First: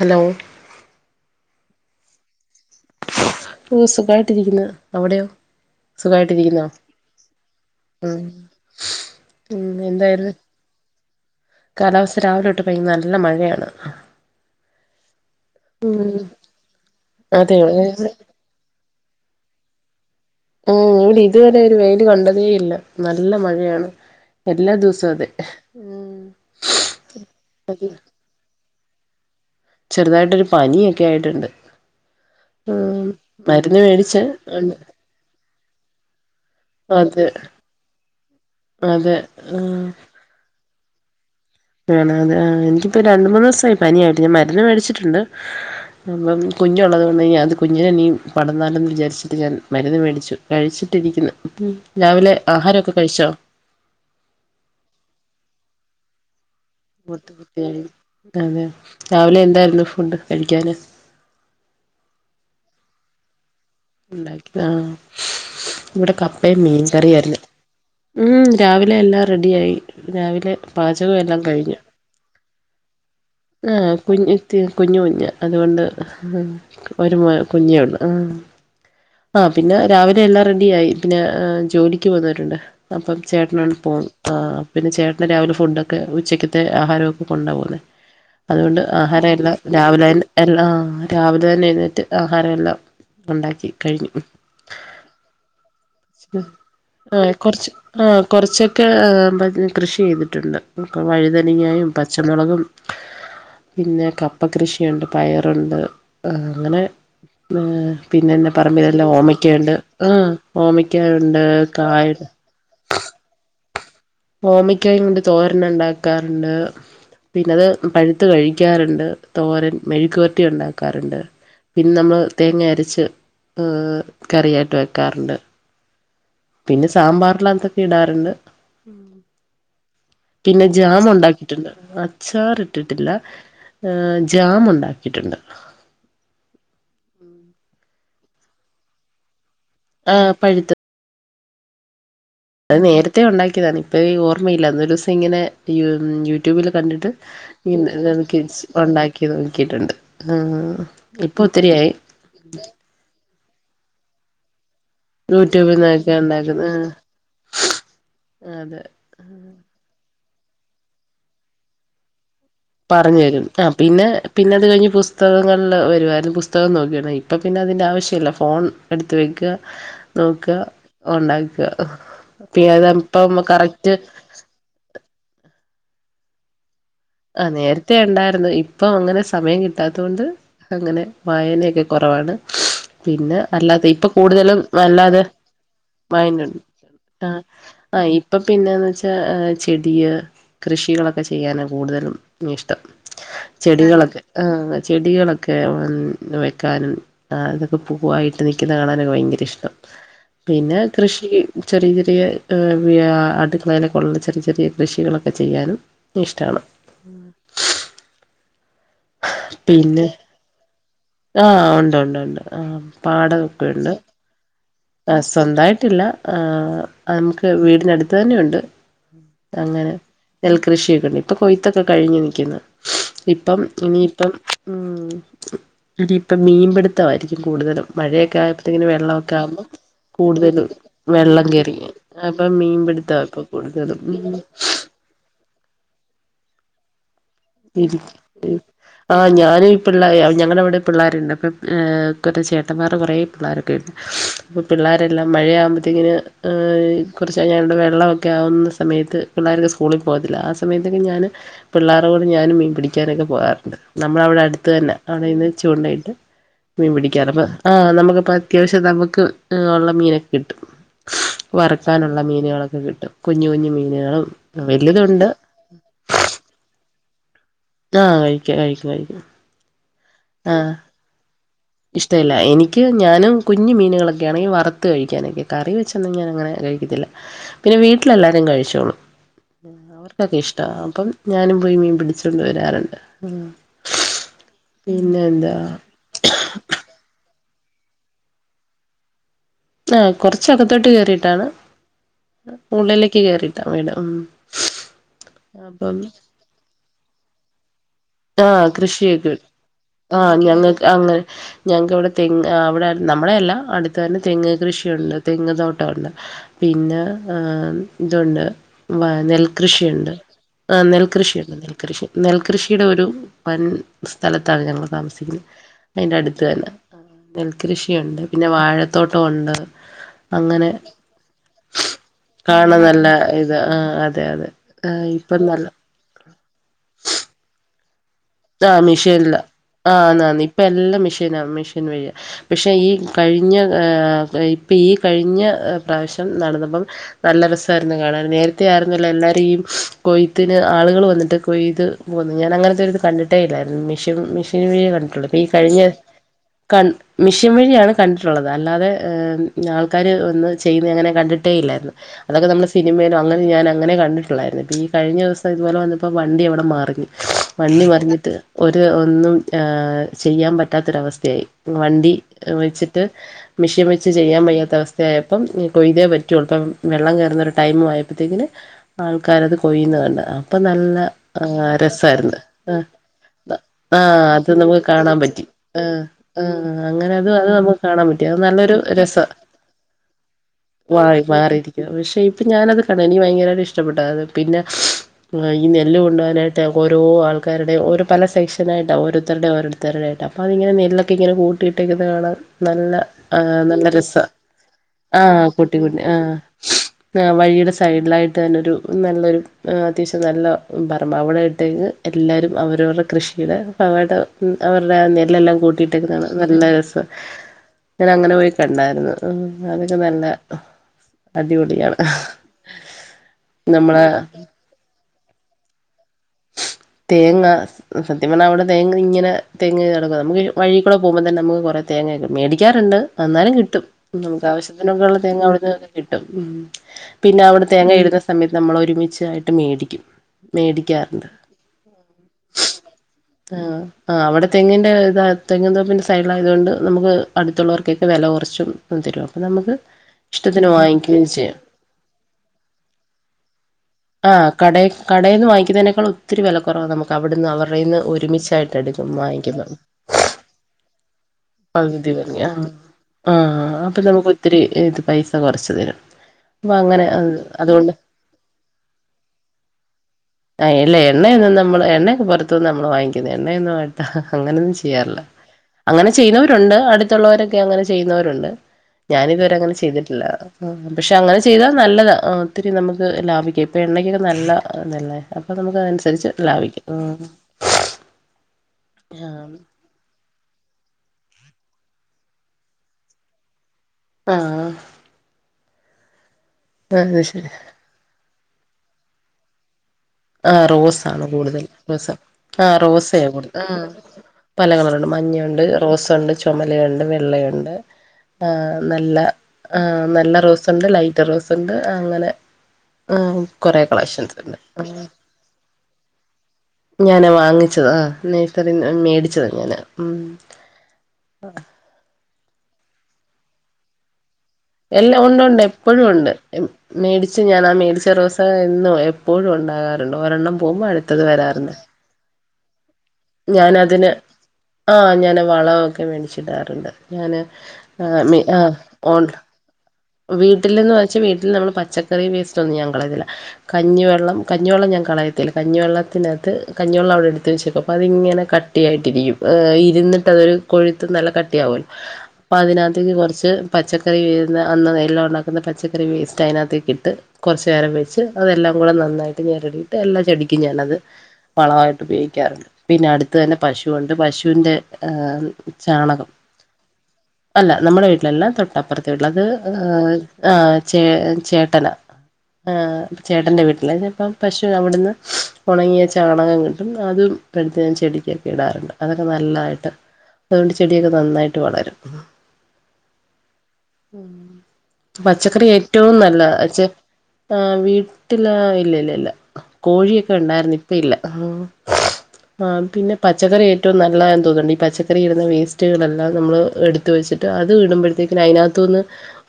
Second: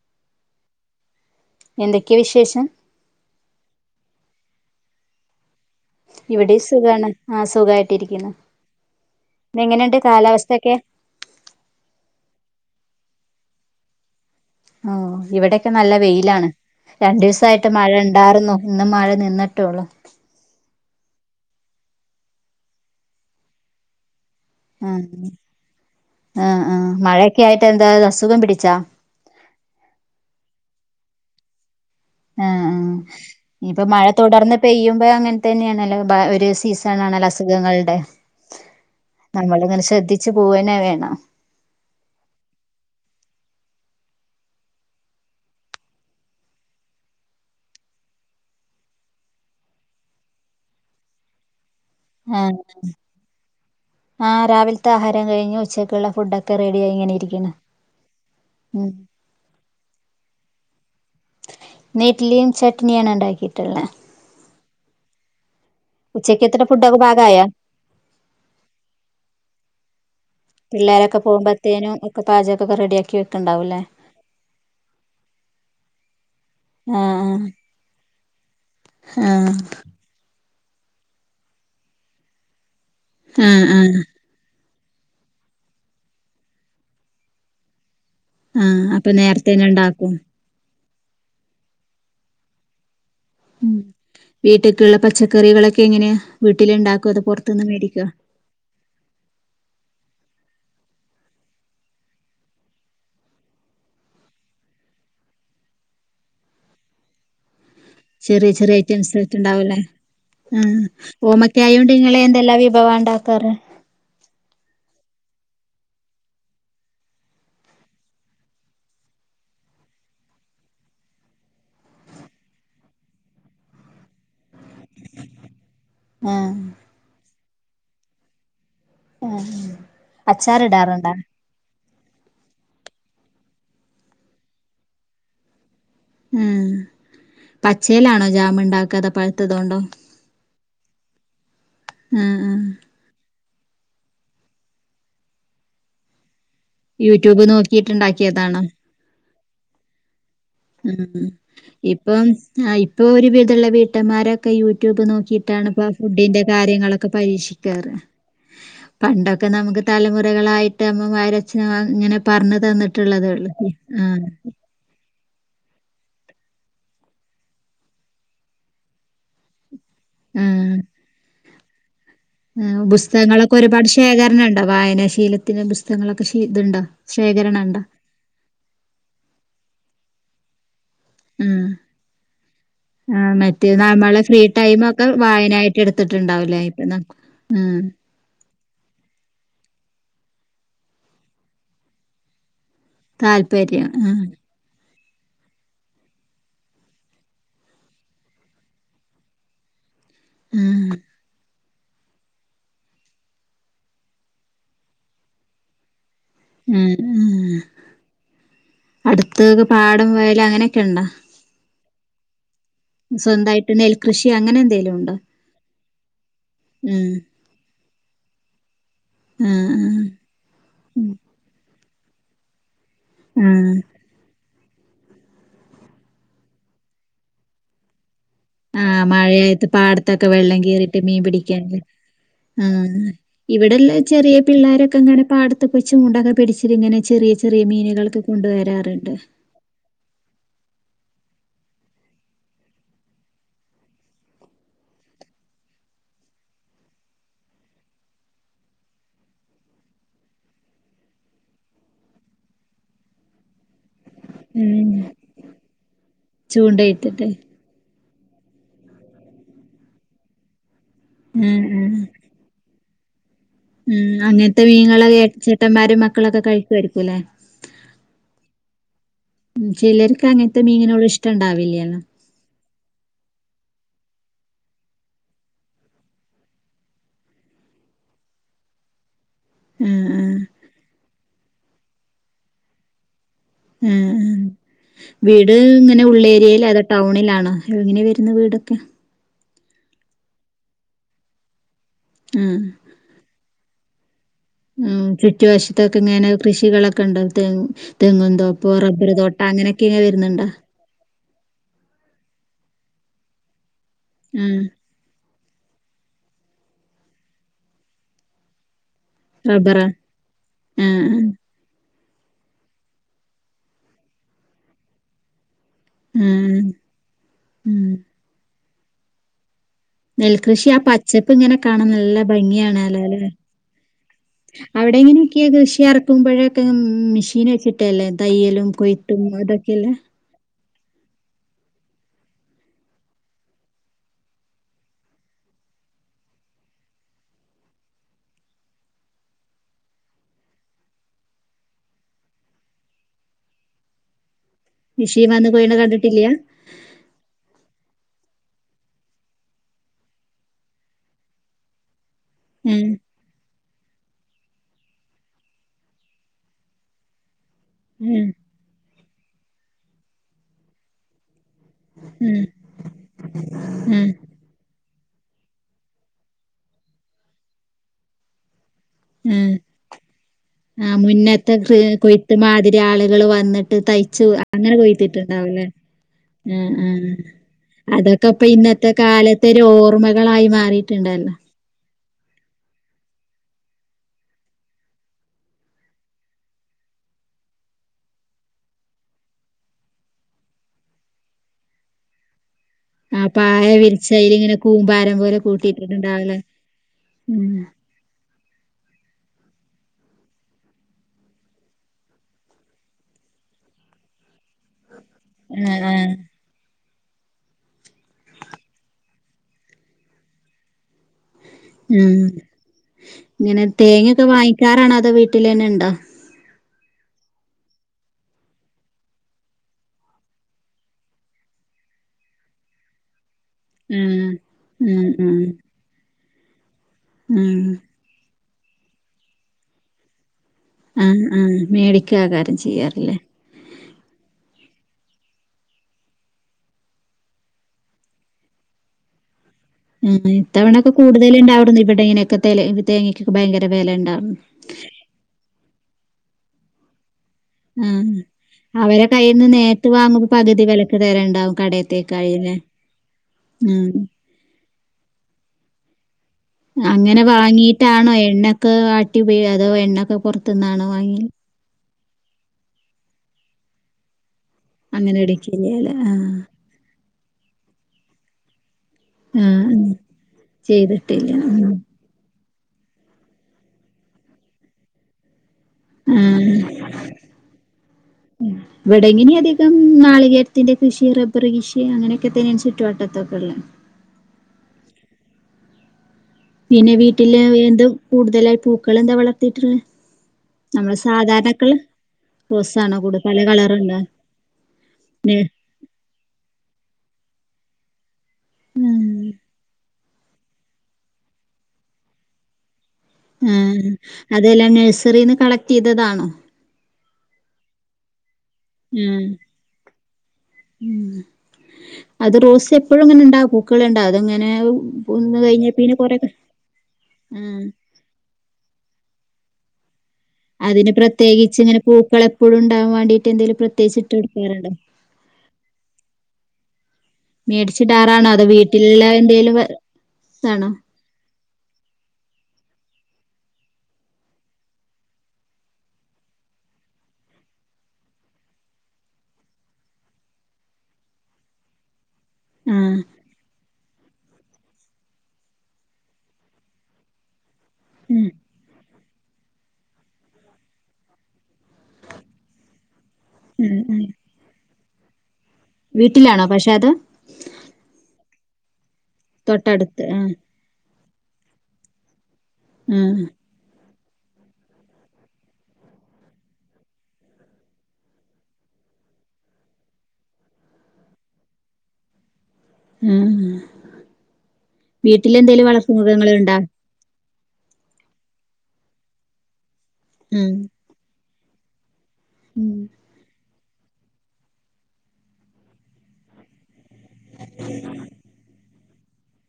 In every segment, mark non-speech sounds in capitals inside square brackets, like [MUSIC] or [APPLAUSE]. Hello. എന്തൊക്കെയ വിശേഷം. ഒ സുഖായിട്ടിരിക്കുന്നു അവിടെയോ? ഇവിടെ സുഖായിട്ടിരിക്കുന്നോ സുഖാണ് ആ ഉം സുഖായിട്ടിരിക്കുന്നു. ഉം എങ്ങനെണ്ട് എന്തായിരുന്നു കാലാവസ്ഥൊക്കെ? കാലാവസ്ഥ രാവിലെ ഒട്ട് വൈ നല്ല മഴയാണ് ആഹ് ഇവിടൊക്കെ നല്ല ഉം വെയിലാണ് അതെ രണ്ടുസായിട്ട് മഴ ണ്ടാർന്നു ഇന്ന് മഴ നിന്നിട്ടോള്ളൂ ഓ ഇവ്ടെ ഇതുവരെ ഒരു വെയില് കണ്ടതേ ഇല്ല നല്ല മഴയാണ് എല്ലാ ദിവസവും അതെ ആ ആ ഴൊക്കെ ആയിറ്റ് എന്താ അസുഖം പിടിച്ചാ ചെറുതായിട്ടൊരു പനിക്കെ ആയിട്ട്ണ്ട് ആ ആ ഇപ്പൊ മഴ മേടിച്ച് തുടർന്ന് ഉണ്ട്. പെയ്യുമ്പോ അങ്ങൻ തന്നെയാണല്ലോ ബ ഒരു സീസണ അതെ ണല് അസുഖങ്ങൾടെ അതെ നമ്മളിങ്ങനെ ശ്രദ്ധിച്ചു പോവന്നെ വേണം വേണ അത് ആ എനിക്കിപ്പോ രണ്ട് മൂന്നൊസയി പനായിട്ട് ഞാൻ മരുന്ന് കഴിച്ചിട്ടുണ്ട് പ്പം കുഞ്ഞുള്ളത് വന്നകയ്ഞ്ഞാ അത് കുഞ്ഞിന് എനീം പടന്നാലൊന്ന് വിചാരിച്ചിട്ട് ഞാൻ മരുന്ന് മേടിച്ചു കഴിച്ചി ട്ടിരിക്ക്‌ന്ന് ആ ആ രാവിൽത്ത ആഹാരം കഴിഞ്ഞു ഉച്ചക്കുള്ള ഫുഡൊക് [UNINTELLIGIBLE] അതെ ഉം രാവിലെ എന്തായിരുന്നു ഫുഡ് കഴിക്കാന് ന്ന് ഇഡ്ലിയും ചട്നിയാണ് ഇണ്ടാക്കിയിട്ട്ള്ളെ ഉണ്ടാക്കി ആഹ് ഇവിടെ കപ്പേം ഉച്ചക്കത്തെ മീൻ ഫുഡൊക്കെ കറിയാര്ന്ന്. പാകായാ ഉം രാവിലെ എല്ലാ റെഡിയായി രാവിലെ പാചകൊ എല്ലാം കഴിഞ്ഞു ഒക്ക റെഡിയാക്കി വെ ആ കുഞ്ഞ് തി കുഞ്ഞ് കുഞ്ഞ അതുകൊണ്ട് ഒരു മൊ ആഹ് കുഞ്ഞേയുള്ളു ആ ആ ആഹ് പിന്നെ രാവിലെ എല്ലാ റെഡി ആയി പിന്നെ ജോലിക്ക് പൊവ്ന്നവരുണ്ട് അപ്പം ചേട്ടന് ആഹ് അണ് ആഹ് പോം ആ പിന്നെ ചേട്ട്ന് രാവിലെ ഫുഡൊക്കെ ഉച്ചക്കത്തെ ആഹാരവൊക്കെ കൊണ്ട പോന്നെ അതുകൊണ്ട് ആഹ് അപ്പൊ ആഹാര എല്ലാം നേരത്തെന്നെ ഉണ്ടാക്കും രാവിലെന്നെ ആഹ് രാവിലെ തന്നെ എഴുന്നേറ്റ് ആഹാരവെല്ലാം ഉം വീട്ടീക്ക്‌ള്ള പച്ചക്കറികളൊക്കെ എങ്ങനെയാ വീട്ടിലുണ്ടാക്കോ ആ അതോ പുറത്തുനിന്ന് കൊറച്ച് മേടിക്കോ ആഹ് കൊർച്ചൊക്കെ അ കൃഷി ചെയ്യു ട്ട്ണ്ട് മ്ക്ക്‌ വഴിതനങ്ങായും പച്ചമുളകും പിന്നെ കപ്പ കൃഷിയുണ്ട് പയറുണ്ട് അങ്ങനെ ന്ന പിന്നെ ചെറിയ ചെറിയ പറമ്പ് എല്ലാം ഐറ്റംസ് ആയിട്ട് ഓമിക്കയുണ്ട് ഉണ്ടാവൂലേ ആ ഓമ ആഹ് ക്കയുണ്ട് ഓമക്കായോണ്ട് കായ് നിങ്ങള് എന്തെല്ലാം വിഭവാ ഉണ്ടാക്കാറ് ഓമിക്കായുണ്ട് തോരന് ഉണ്ടാക്കാറുണ്ട് പിന്നെ അത് പഴുത്ത് കഴിക്കാറ്ണ്ട് തോരൻ മെഴുക്ക്‌പര്ട്ടി ഉണ്ടാക്കാറ്ണ്ട് പിൻ നമ്മൾ തേങ്ങ അരച്ച് എ കറിയായിട്ട് വെക്കാറ്ണ്ട് ആഹ് പിന്നെ സാമ്പാറിലതൊക്കെ ഇടാറ്ണ്ട്. ആഹ് പിന്നെ ജാം അച്ചാറിടാറുണ്ടാ ഉണ്ടാക്കിട്ട്ണ്ട്. അച്ചാർ ഇട്ടിട്ടില്ല ഏ ജാം ഒണ്ടാക്കിട്ട്ണ്ട്. ഉം പച്ചയിലാണോ ജാമ് ണ്ടാക്ക അതൊ പ ആ പഴുത്ത ആ അത് നേരത്തെ ഉണ്ടാക്കിയതാണ് ഇപ്പൊ ഈ ഓർമ്മയില്ല അന്നൊരുസ ഇങ്ങനെ യൂ ട്യൂബിൽ കണ്ടിട്ട് യൂട്യൂബ് ഇന്ന് ന് കിഡ്സ്‌ നോക്കിട്ടുണ്ടാക്കിയതാണോ ഒണ്ടാക്കി നോക്കിയിട്ട്ണ്ട് ഉം ഉം ഇപ്പം ആ ഇപ്പൊ ഒരു വിധള്ള വീട്ടമ്മാരൊക്കെ യു ട്യൂബ് നോക്കിട്ടാണ് പ്പ ആ യൂട്യൂബിൽന്നൊക്കെ ഫുഡിന്റെ ഉണ്ടാക്കുന്നത് കാര്യങ്ങളൊക്ക പരീക്ഷിക്കാറ് ആഹ് അതെ പണ്ടൊക്ക നമുക്ക് തലമുറകളായിട്ട് അമ്മമരച്ചന് അങ്ങനെ പറഞ്ഞു തരും ആ പിന്നെ പിന്നെ അത് കഴിഞ് പുസ് തകങ്ങള്ല് വരുവാര്ന്നു പുസ്തകം നോക്കിയണ് ഇപ്പ പിന്നെ അതിന്റെ ആവശ്യവില്ല ഫോൺ എടുത്ത് വെക്ക നോക്ക ഒണ്ടാക്ക ആ പുസ്തകങ്ങളൊക്കെ ഒരുപാട് ശേഖര്ണ ണ്ടോ വായനാ ശീലത്തിന് പുസ്തകങ്ങളൊക്ക ശി തുണ്ടോ ആ നേരത്തെ ഉണ്ടായിര്ന്നു ഇപ്പൊ അങ്ങനെ സമയം കിട്ടാത്തോണ്ട് അങ്ങനെ ആഹ് വായനയൊക്കെ കൊറവാണ്. ആഹ് പിന്നെ മറ്റേ അല്ലാതെ ഇപ്പൊ നമ്മളെ ഫ്രീ കൂടുതലും ടൈം ഒക്കെ അല്ലാതെ വായനായിട്ട് എടുത്തിട്ടുണ്ടാവൂലേ വായന്നണ്ട് ഇപ്പൊ ന ആഹ് ആ ആ ഇപ്പൊ പിന്നെന്ന് വെച്ചാ ചെടിയ് കൃഷികളൊക്കെ ചെയ്യാനാ കൂടുതലും ഇഷ് താല്പര്യം ചെടികളൊക്കെ ആഹ് ആ. ചെടികളൊക്കെ വെക്കാനും അതൊക്കെ പൂവായിട്ട് നിൽക്കുന്ന കാണാനൊക്കെ ഭയങ്കര ഇഷ്ട്ട. പിന്നെ ആഹ് കൃഷി. ചെറിയ റിയ അടുക്കളയിലെക്കള്ളുള്ള ചെറിയ ചെറിയ കൃഷികളൊക്കെ ചെയ്യാനും ഇഷ്ട്ടാണ്. മ്മ് മ്മ്. അടുത്തൊക്കെ പാടം വയൽ അങ്ങനെ. ആ ഉണ്ട് ഉണ്ട് ണ്ട് ആ സ്വന്തമായിട്ട് പാടൊക്കെണ്ട്. നെൽകൃഷി അങ്ങനെ എന്തേലും ഉണ്ടോ ആ സ്വന്തായിട്ടില്ല ആ ഉം നമുക്ക് വീടിനടുത്ത് തന്നെയുണ്ട്. ആ ആ അങ്ങനെ നെൽകൃഷിയൊക്കെണ്ട് ഇപ്പൊ കൊയ്ത്തൊക്കെ കഴിഞ്ഞ് നിക്ക്ന്ന്. ഇപ്പം ആ ഇനിയിപ്പം. മ്മ് ഇപ്പ മീൻപിടുത്തായിരിക്കും കൂടുതലും മഴയൊ ക്കായപ്പത്തേന് ആ ഇങ്ങ വെള്ളൊക്കാവുമ്പോ. മഴയത്ത് പാടത്തൊക്കെ വെള്ളം കേറിറ്റ് മീൻ പിടിക്ക അപ്പം ആ മീൻപിടുത്തവാ ഇപ്പൊ ഇവിടെല്ല കൂടുതലും ചെറിയ ഉം പിള്ള പിളളാരൊക്കെങ്ങനെ പാടത്ത് കുയിച്ചുമൂടാൻപിടിച്ചിങ്ങനെചെറിയ ചെറിയ. മീനുകളൊക്കെ കൊണ്ടുവരാറുണ്ട് ആ ഞാനും ഈ പിള്ളേര് ഞങ്ങളവിടെ പിള്ളേരുണ്ട്. ഇപ്പറ്റ ചേട്ടന്മാർ കുറേ പിള്ളേരൊക്കെ ഉണ്ട് അപ്പം പിള്ളേരെല്ലാം മഴയാകുമ്പഴത്തേക്കനും. കുറച്ച് ഞാണ്ട് വെള്ളമൊക്കെ ആവുന്ന സമയത്ത് പിള്ളേരൊക്കെ സ്കൂളിൽ പോകത്തില്ല ആ സമയത്ത് ഞാൻ. പിള്ളേരെ കൂടെ ഞാനും മീൻ പിടിക്കാനൊക്കെ പോകാറുണ്ട് നമ്മളവിടെ അടുത്ത് ഉം തന്നെ അവിടെന്ന് ചൂണ്ടയിട്ട്. മീൻ ചൂണ്ടയിട്ടിട്ട് പിടിക്കാനപ്പൊ ആഹ നമ്മുകിപ്പൊ അത്യാവശ്യ നമുക്ക് ഉള്ള മീനൊക്കെ കിട്ടും. ഉം ഉം വറുക്കാനുള്ള മീനുകളൊക്കെ കിട് ഉം അങ്ങനത്തെ മീനങ്ങളെ ഏ ചേട്ടന്മാരും മക്കളൊക്കെ കഴിക്കുമായിരിക്കുല്ലേ. ആഹ കഴിക്കാം കഴിക്കും കഴിക്കും. ചിലർക്ക് അങ്ങനത്തെ മീനിനോട്‌ ഇഷ്ടണ്ടാവില്ലേ. ഇഷ്ടല്ല എനിക്ക് ഞാനും കുഞ്ഞു മീ ങ്ങളൊക്കെ ആണെങ്കിൽ വറുത്തു കഴിക്കാനൊക്കെ കറി വെചൊന്നും ഞാ അങ്ങനെ കഴിക്കത്തില്ല പിന്നെ വീട്ടിലെല്ലാരും കഴിച്ചോളൂ. ആ അവർക്കൊക്കെ ഇഷ്ട അപ്പം ഞാനും പോയി മീൻ പിടിച്ചൊണ്ട് വരാറുണ്ട്. മ്മ് പിന്നെ വീട് എന്താ ഇങ്ങനെ ഉളേരിയൽ അല്ല ട്ടൗണാണ് ണിലാണോ എങ്ങനെ വരുന്നു വീടൊക്കെ? ആ കുറച്ചകത്തോട്ട് കേറിട്ടാണ് ഉള്ളിലേക്ക് കേറിയിട്ടാ വീട് മ്മ്. മ്മ് ചുറ്റുവശത്തൊക്കെ ഇങ്ങനെ കൃഷികളൊക്കെ ഉണ്ട് തേങ് തേങിൻ ആഹ് തോപ്പ് റബ്ബർ കൃഷിയൊക്കെ തോട്ട അങ്ങനെയൊക്കെ ഇങ്ങെ വരുന്നുണ്ട. ഞങ്ങക്കിവിടെ തെങ്ങ് അവിടെ നമ്മള അല്ല അടുത്ത തന്നെ തെങ്ങ് ആഹ് കൃഷിയുണ്ട്. തെങ്ങ് തോട്ടമുണ്ട് പിന്നെ ഇതുണ്ട്. റബ്ബറാ നെൽകൃഷിയുണ്ട് ആ ആഹ് നെൽകൃഷിയുണ്ട് നെൽകൃഷി നെൽകൃഷി. ട്ടിയുടെ ഒരു വൻ സ്ഥലത്താണ് ഞങ്ങൾ താമസിക്കുന്നത്. അതിന്റെ ആഹ് അടുത്ത് ആഹ് തന്നെ ഉം നെൽകൃഷിയുണ്ട് പിന്നെ വാഴത്തോട്ടുണ്ട്. നെൽകൃഷി ആ പച്ചപ്പ് ഇങ്ങനെ കാണാൻ നല്ല ഭംഗിയാണ് കാണാൻ നല്ല അലല്ലെ. ഇത് ആഹ് അതെ അതെ അവിടെങ്ങനെയൊക്കെയ ഇപ്പം നല്ല കൃഷി ഇറക്കുമ്പോഴൊക്കെ മെഷീൻ വെച്ച് ആഹ മിഷീനല്ല ആഹ് നന്ദി. ഇപ്പ എല്ലാം മെഷീനാണ് മെഷീൻ വഴിയ പക്ഷെ ഈ കഴിഞ്ഞ ഇപ്പം ഈ കഴിഞ്ഞ. പ്രാവശ്യം നടന്നപ്പം നല്ല രസമായിരുന്നു കാണാൻ നേരത്തെ ആയിരുന്നല്ല എല്ലാരും കൊയ്ത്തിന്. ആളുകൾ വന്നിട്ട് കൊയ്ത് പോകുന്നു ഞാൻ അങ്ങനത്തെ ഒരിത് കണ്ടി ട്ടെല്യായിരുന്നു മെഷൻ മെഷീൻ വഴിയ മെഷീൻ കണ്ടിട്ടുള്ളത് ഈ വന്ന് കൊയ്യണ കഴിഞ്ഞ കണ്ടിട്ടില്ല ക മെഷീൻ വഴിയാണ് കണ്ട് തട്ടുള്ളത് അല്ലാതെ ആൾക്കാര് ഒന്ന് ചെയ്യുന്ന അങ്ങനെ കണ്ടിട്ടേ ഇല്ലായിരുന്നു. അതൊക്കെ നമ്മള് ആഹ് സിനമേലും അങ്ങനെ ഞാൻ അങ്ങനെ കണ്ടിട്ടുള്ളായിരുന്നു പിന്നെ ഈ കഴിഞ്ഞ ദിവസം ഇതുപോലെ വന്നപ്പോ വണ്ടി അവിടെ മറിഞ് വണ്ടി മറിഞ്ഞി ആഹ് ഒരു ഒന്നും ഏ ചെയ്യാൻ പറ്റാത്തൊരവസ്ഥയായി. വണ്ടി ആഹ് വെച്ചിട്ട് മിഷീൻ ആഹ് വെച്ച് ചെയ്യാൻ പയ്യാത്ത അവസ്ഥ യപ്പം കൊയ്തേ പറ്റുള്ള ഇപ്പ വെള്ളം കയറുന്നരു ടൈം ആയപ്പോത്തേക്കിന്. ആഹ് ആൾക്കാരത് കൊയ്യുന്ന കണ്ട്, അപ്പൊ ആ നല്ല ആ മുന്നത്തെ കൃ കൊയ്ത്ത് രസായിരുന്ന് മാതിരി ആളുകള് വന്നിട്ട് ആഹാ തയ്ച്ചു അത് അങ്ങനെ നമുക്ക് കാണാൻ പറ്റി, കൊയ്തിട്ടുണ്ടാവുംല്ലേ? ആ ആ ആ അങ്ങനെ അതും അത് നമുക്ക് കാണാൻപറ്റി അതൊക്കെ [UNINTELLIGIBLE] ഇപ്പൊ നല്ല രു ഇന്നത്തെ രസ. കാലത്തെ ഒരു ഓർമ്മകളായി മാറിയിട്ടുണ്ടല്ലോ. മാറിരിക്ക പക്ഷെ ഇപ്പ ഞാനത് കണ്ട് ഇൻക് ഭയങ്കര ഇഷ്ടപ്പെട്ടത് പിന്നെ ഈ നെല്ല് കൊണ്ടോകാനായിട്ട് ഓരോ ആൾക്കാരുടെ ഓരോ പല സെക്ഷനായിട്ട ഓരോരുത്ത ർടെ ഓരോരുത്തരുടെയായിട്ട, അപ്പ അതിങ്ങന നെല്ലൊക്കെ ഇങ്ങനെ കൂട്ടിട്ടേക്കുന്നത് കാണാം നല്ല ആ പായ നല്ല രസി വിരിച്ചയില് ഇങ്ങനെ കൂമ്പാരം ആ പോലെ കൂട്ടിക്കൂട്ടി ആ കൂട്ടിയിട്ടിട്ടുണ്ടാവുംല്ലേ? ആ ഉം വഴിയുടെ സൈഡിലായി ഞാനൊരു നല്ലൊരു അത്യാവശ്യം നല്ല പറമ്പാ അവിടെ ഇട്ടെങ്ങ് എല്ലാവരും അവരവരുടെ കൃഷിയുടെ പാടം അവരുടെ ആ നെല്ലെല്ലാം ആ ആ കൂട്ടിയിട്ടേക്കുന്നത് നല്ല രസാ ഞൻ അങ്ങനെ പോയിക്കണ്ടായിരുന്നു ഉം അതൊക്കെ നല്ല അടിപൊളിയാണ് ഉം ഹും ഇങ്ങനെ തേങ്ങൊക്കെ വാങ്ങിക്കാറാണോ അതോ വീട്ടിലെന്നെ ഇണ്ടോ? തേങ്ങാ സത്യം പറഞ്ഞാ അവിടെ തേങ്ങ ഇങ്ങനെ തേങ്ങത് നടക്കും നമുക്ക് വഴീ കൂടെ പോകുമ്പോൾ തന്നെ നമുക്ക് കുറെേ തെ തേങ്ങ മേടിക്കാറുണ്ട് എന്നാലും കിട്ടും ആ നമുക്ക് ആ ആവശ്യത്തിനൊക്ക ഉള്ള ആ തേങ്ങ അവിടൊക്കെ കിട്ടും ഉം പിന്നെ അവിടെ തേങ്ങ ആ ഇടുന്ന സമയത്ത് നമ്മൾ ഒരുമിച്ചായിട്ട് മേടിക്കും. മേട് ആഹ് ആഹ മേടിക്കാകാരം ചെയ്യാറില്ലേ ആഹ് ആഹ് അവിടെ തെങ്ങിൻ്റെ ഇതത് തെങ്ങിൻ തോപ്പിൻ്റെ സൈഡിലായത്കൊണ്ട് നമുക്ക് അടുത്തുളളവർക്കൊക്ക വെല കുറച്ചും ഒ തരുവോ? അപ്പോം നമുക്ക് ആ ഇഷ്ടത്തിന് ഇത്തവണൊക്കെ വാങ്ങിക്കുകയും കൂടുതൽ ചെയ്യാം ഇണ്ടാവു ഇവിടെ ഇങ്ങനെയൊക്കെ തേങ്ങക്കൊക്കെ ഭയങ്കര വില ഉണ്ടാർന്ന് കടയിന്ന് വാങ്ങുന്നതിനേക്കാളും ഒത്തിരി വില കുറവ നമുക്ക് അവിടുന്ന് അവര്ടെന്ന് ആഹ് ഒരുമിച്ചായിട്ട് അവരെ എടുക്കും കയ്യിന്ന് വാങ്ങിക്കുന്ന നേരിട്ട് വാങ്ങുമ്പോ പകുതി വിലക്ക് തരണ്ടാവും കടയത്തേക്കായില്ലേ [UNINTELLIGIBLE] [UNINTELLIGIBLE] ആ ഉം അപ്പൊ നമുക്ക് ഒത്തിരി ഇത് പൈസ കുറച്ച് തരും. അങ്ങനെ അതുകൊണ്ട് വാങ്ങീട്ടാണോ എണ്ണൊക്കെ ആട്ടി പയോ അതോ എണ്ണക്കെ പുറത്ത്ന്ന് ആ ഇല്ല എണ്ണയൊന്നും നമ്മള് എണ്ണയൊക്കെ പുറത്തുന്ന് നമ്മള് വാങ്ങിക്കുന്ന എണ്ണയൊന്നും [UNINTELLIGIBLE] അങ്ങനെയൊന്നും അങ്ങനെ ചെയ്യാറില്ല. എടുക്കില്ലല്ലേ അങ്ങനെ ആഹ് ചെയ്യുന്നവരുണ്ട് അടുത്തുള്ളവരൊക്കെ അങ്ങനെ ചെയ്യുന്നവരുണ്ട് ഞാാനിതുവരെ ആഹ് അങ്ങനെ ഉം ചെയ്തിട്ടില്ല. പക്ഷെ ചെയ്തിട്ടില്ല അങ്ങനെ ചെയ്താൽ ഉം നല്ലതാണ് ആ ഒത്തിരി നമുക്ക് ലാഭിക്കാം ഇപ്പോ എണ്ണക്കൊക്കെ നല്ല ഇത ല്ലേ അപ്പൊ നമുക്ക് അതനുസരിച്ച് ആഹ് ലാഭിക്കും ആ ഇവിടെയിങ്ങനെ അധികം നാളികേ ത്തിന്റെ കൃഷി, റബ്ബർ കൃഷി അങ്ങനൊക്കെ തന്നെ ചുറ്റുവ ട്ടത്തൊക്കെ ഉള്ളെ ആഹ് പിന്നെ അത് വീട്ടില് ശരി എന്ത കൂടുതലായി പൂക്കൾ എന്താ വളർത്തിട്ട്ള്ളെ? ആഹ റോസാണ് കൂടുതൽ റോസ്. ആ റോസാണോ കൂടു റോസയാ പല കൂടുതൽ കളറുണ്ടോ പല കളറുണ്ട് നെ മഞ്ഞയുണ്ട്, റോസ് ഉണ്ട് ചുമലയുണ്ട് വെ ള്ളയുണ്ട് ആ നല്ല ആഹ് ഏ നല്ല റോസ് ഉണ്ട്, ലൈറ്റ് റോസ് ഉണ്ട്, അങ്ങനെ കുറേ കളക്ഷൻസ് ഉണ്ട് നഴ്സറീന്ന് കളക്ട് ചെയ്തതാണോ? ഞാനാ വാങ്ങിച്ചത് ആ അത് ഉം മേടിച്ചത് ഞാനാ ഉം ഉം. അത് റോസ് എപ്പഴുംങ്ങനെണ്ട പൂക്കള്ണ്ടാ അതെ എല്ല ഉണ്ട് ഉണ്ട് എപ്പോഴും ഉണ്ട് മേടിച്ച് ആഹ് ഞാൻ ആ മേടിച്ച ദിവസ എന്നും എപ്പോഴും ഉണ്ടാകാർ അതിന് പ്രത്യേകിച്ച് ഇങ്ങനെ പൂക്കൾ എപ്പോഴും ഉണ്ടാവാൻവാണ്ട ഞാനതിന് ആ ഞാൻ വളമൊക്കെ മേടിച്ചിടാറ്ണ്ട് ഞാന് അ മേടിച്ചിടാറാണോ അതോ ആ ആ വീട്ടിലുള്ള ഓ എന്തേലും വ- ഇതാണോ? വീട്ടിൽന്ന് വെച്ചാ വീട്ടിൽ നമ്മൾ പച്ചക്കറി വേസ്റ്റൊന്നും ഞാൻ കളയത്തില്ല. കഞ്ഞിവെള്ളം കഞ്ഞിവെള്ളം ഞാൻ കളയത്തില്ല, കഞ്ഞിവെള്ളത്തിനകത്ത് കഞ്ഞിവള്ളം അവിടെ എടുത്ത് വെച്ചേക്കും അപ്പം അതിങ്ങനെ കട്ടിയായിട്ട് ഇരിക്കും ഇരിന്നിട്ട് അതൊ കൊഴുത്ത് നല്ല കട്ടിയാവും അ ആഹ് അതിനത്തേ കൊറച്ച് പച്ചക്കറി വ ന്താ അന്ന് നെല്ലാം ഉണ്ടാക്കുന്ന പച്ചക്കറി വേസ്റ്റ് അതിനകത്തേക്കക്ക് ഇട്ട് കുറച്ച് നേരം വെച്ച് ഉം അതെല്ലാം കൂടെ നന്നായിട്ട് ഞെരടിട്ട് എല്ലാ ചെടിക്കും ഞാനത് വളമായിട്ട് ഉപയോഗിക്കാറുണ്ട് പിന്നെ അടുത്ത തന്നെ ഉം ഉം പശുണ്ട് പശുവിന്റെ ഉം ചാണകം വീട്ടിലാണോ പക്ഷെ അത് അല്ല നമ്മുടെ വീട്ടിലല്ല തൊട്ടപ്പുറത്തൊള്ള [INAUDIBLE] ആ തൊട്ടടുത്ത് ആഹ് ആ ചേ ചേട്ടന ആ ആഹ് ചേട്ടന്റെ വീട്ടില പ്പം പശു അവിടുന്ന് ഒണങ്ങിയ ചാണകം കിട്ടും അതും എടുത്ത് [UNINTELLIGIBLE] ചെടിക്കൊക്കെടാറ്ണ്ട് [UNINTELLIGIBLE] നല്ലതായിട്ട് അതുകൊണ്ട് ചെടിയൊക്കെ നന്നായിട്ട് വളരും ആഹ് മ്മ് പച്ചക്കറി വീട്ടിലെന്തേലും ഏറ്റവും നല്ലാ വളർത്തുമൃഗങ്ങളുണ്ടോ? ച്ചേ ആ വീട്ടില ഇല്ല ഇല്ല ഇല്ല കോഴിയൊക്കെ ആഹ് ഉണ്ടായിരുന്നു ഇപ്പൊ ഇല്ല ആ ഉം പി [UNINTELLIGIBLE] പച്ചക്കറി ഏറ്റവും നല്ലതെന്ന് തോന്നുണ്ട് ഈ പച്ചക്കറി ഇടുന്ന വേസ്റ്റുകളെല്ലാം നമ്മൾ എടുത്ത് എത്ത് വെച്ചിട്ട് അത് വിടുമ്പഴ്ത്തേക്ക് അതിനാത്ത്ന്ന്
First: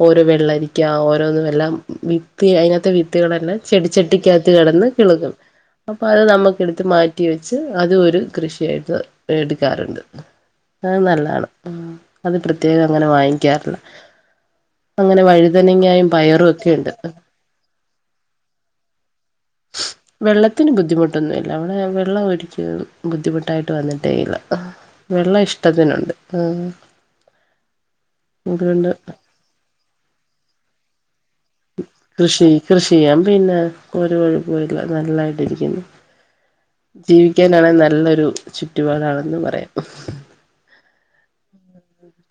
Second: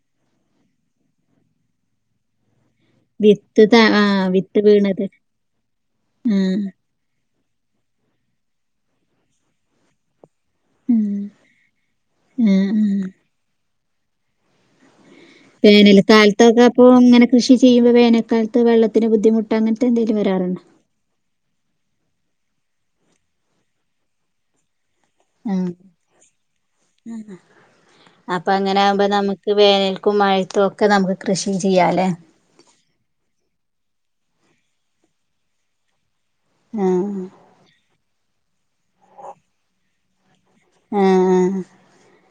ഓരോ വെള്ളരിക്ക ഓരോന്നും എല്ലാം വിത്തി അതിന വിത്ത് വിത്തുകളല്ല വിത്ത് ത ആഹ് ചെടിച്ചട്ടിക്കകത്ത് വിത്ത് കിടന്ന് വീണത് കിളുകും അപ്പൊ അത് നമുക്ക് ആഹ് എടുത്ത് മാറ്റി വെച്ച് അത് ഒരു കൃഷിയായിട്ട് എടുക്കാറുണ്ട് അ ഉം നല്ലതാണ് അത് ആഹ് പ്രത്യേകം ആഹ് അങ്ങനെ വാങ്ങിക്കാറില്ല അങ്ങനെ വഴുതനങ്ങായും പയറും ഒക്കെ വേനൽക്കാലത്തൊക്കെപ്പൊ ഉണ്ട് ങ്ങനെ കൃഷി ചെയ്യുമ്പോ വേനക്കാലത്ത് വെള്ളത്തിന് ബുദ്ധിമുട്ട [UNINTELLIGIBLE] വെള്ളത്തിന് ബുദ്ധിമുട്ടൊന്നുല്ല അവ്ടെ വെ വെള്ളം ഒഴിക്കുന്നത് ബുദ്ധിമുട്ടായിട്ട് വന്ന്ട്ടേ ഇല്ല ആ അപ്പൊ അങ്ങനെ അതുകൊണ്ട് ആമ്പോ നമ്മുക്ക് വേന മഴത്തു ഒക്കെ [UNINTELLIGIBLE] ചെയ്യാലേ കൃഷി കൃഷിയാൻ പിന്നെ ഒരു കൊഴപ്പോല്ല നല്ലായിട്ടിരിക്കുന്നു ആഹ് ജീവിക്കാനാണെ നല്ലൊരു ചുറ്റുപാടാണെന്ന് പറയാം ആഹ്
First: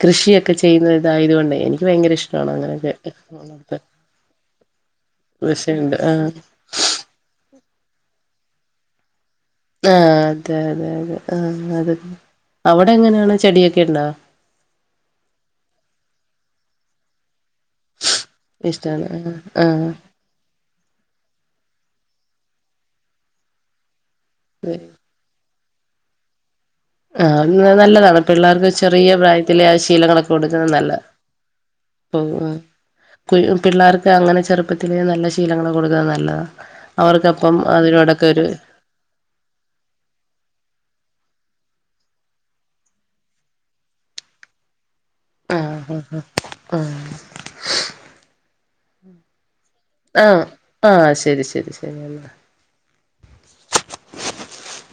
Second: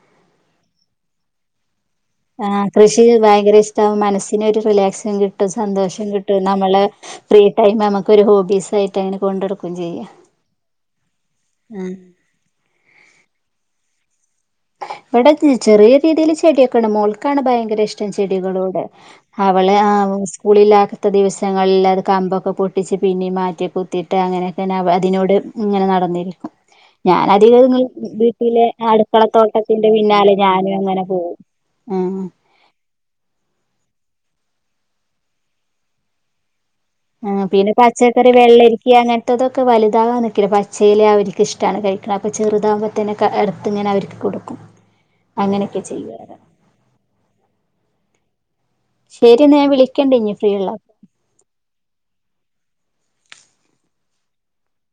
കൃഷിയൊക്കെ ചെയ്യുന്ന ഇതായതുകൊണ്ട് എനിക്ക് ഭയങ്കര ആ ഇഷ്ടമാണ് അങ്ങനെയൊക്കെ കൃഷി ഭയങ്കര ഉള്ളത് ഇഷ്ടാവ മനസ്സിന് ഒരു റിലാക്സും കിട്ടും വിഷയുണ്ട് സന്തോഷം ആഹ് കിട്ടും നമ്മളെ ഫ്രീ ടൈം നമുക്കൊരു ഹോബീസ് ആയിട്ടാണ് ആ അതെതെതെ ആ അതെ ആഹ് അവിടെ എങ്ങനെയാണ് ചെടിയൊക്കെ ഉണ്ടാ ഇവിടെ ചെറിയ രീതിയിൽ ചെടിയൊക്കെയണ് മോൾക്കാണ് ഭയങ്കര ഭയങ്കര ഇഷ്ടം ചെടികളോട് ഇഷ്ടാണ് ആഹ് അവളെ ആഹ് സ്കൂളിലകാത്ത ദിവസങ്ങളിൽ കമ്പൊക്കെ പൊട്ടിച്ച് പിന്നെം മാറ്റി കുത്തീട്ട് അങ്ങനെയൊക്കെനാ അതിനോട് ഇങ്ങനെ നടന്നീട്ട് ആ നല്ലതാണ് പിള്ളേർക്ക് ചെറിയ പ്രായത്തി അടുക്കളത്തോട്ടത്തിന്റെ ശീലങ്ങളൊക്കെ പിന്നാലെ കൊടുക്കുന്നത് ഞാനും നല്ല അങ്ങനെ പോകും ആ പിള്ളാർക്ക് അങ്ങനെ ചെറുപ്പത്തിലേ നല്ല ശീലങ്ങള് കൊടുക്കുന്ന നല്ലതാണ് ആ അവർക്കപ്പം പിന്നെ അതിനോടൊക്കെ പച്ചക്കറി ഒരു വെള്ളരിക്ക അങ്ങനത്തെതൊക്കെ വലുതാകാൻ നൊക്കിണ്ട് പച്ചയില അവര് ഇഷ്ടാണ് കഴിക്ക്ണ അപ്പ ചെറുതാമ്പത്തേനക്ക എടുത്തിങ്ങനെ അവര്ക്ക് കൊടുക്കും അങ്ങനെയൊക്കെ ആഹ് ആഹ് ചെയ്യാറ് ശെരിന്ന ഞ ആ ആ ശരി ശരി ശരി [INAUDIBLE]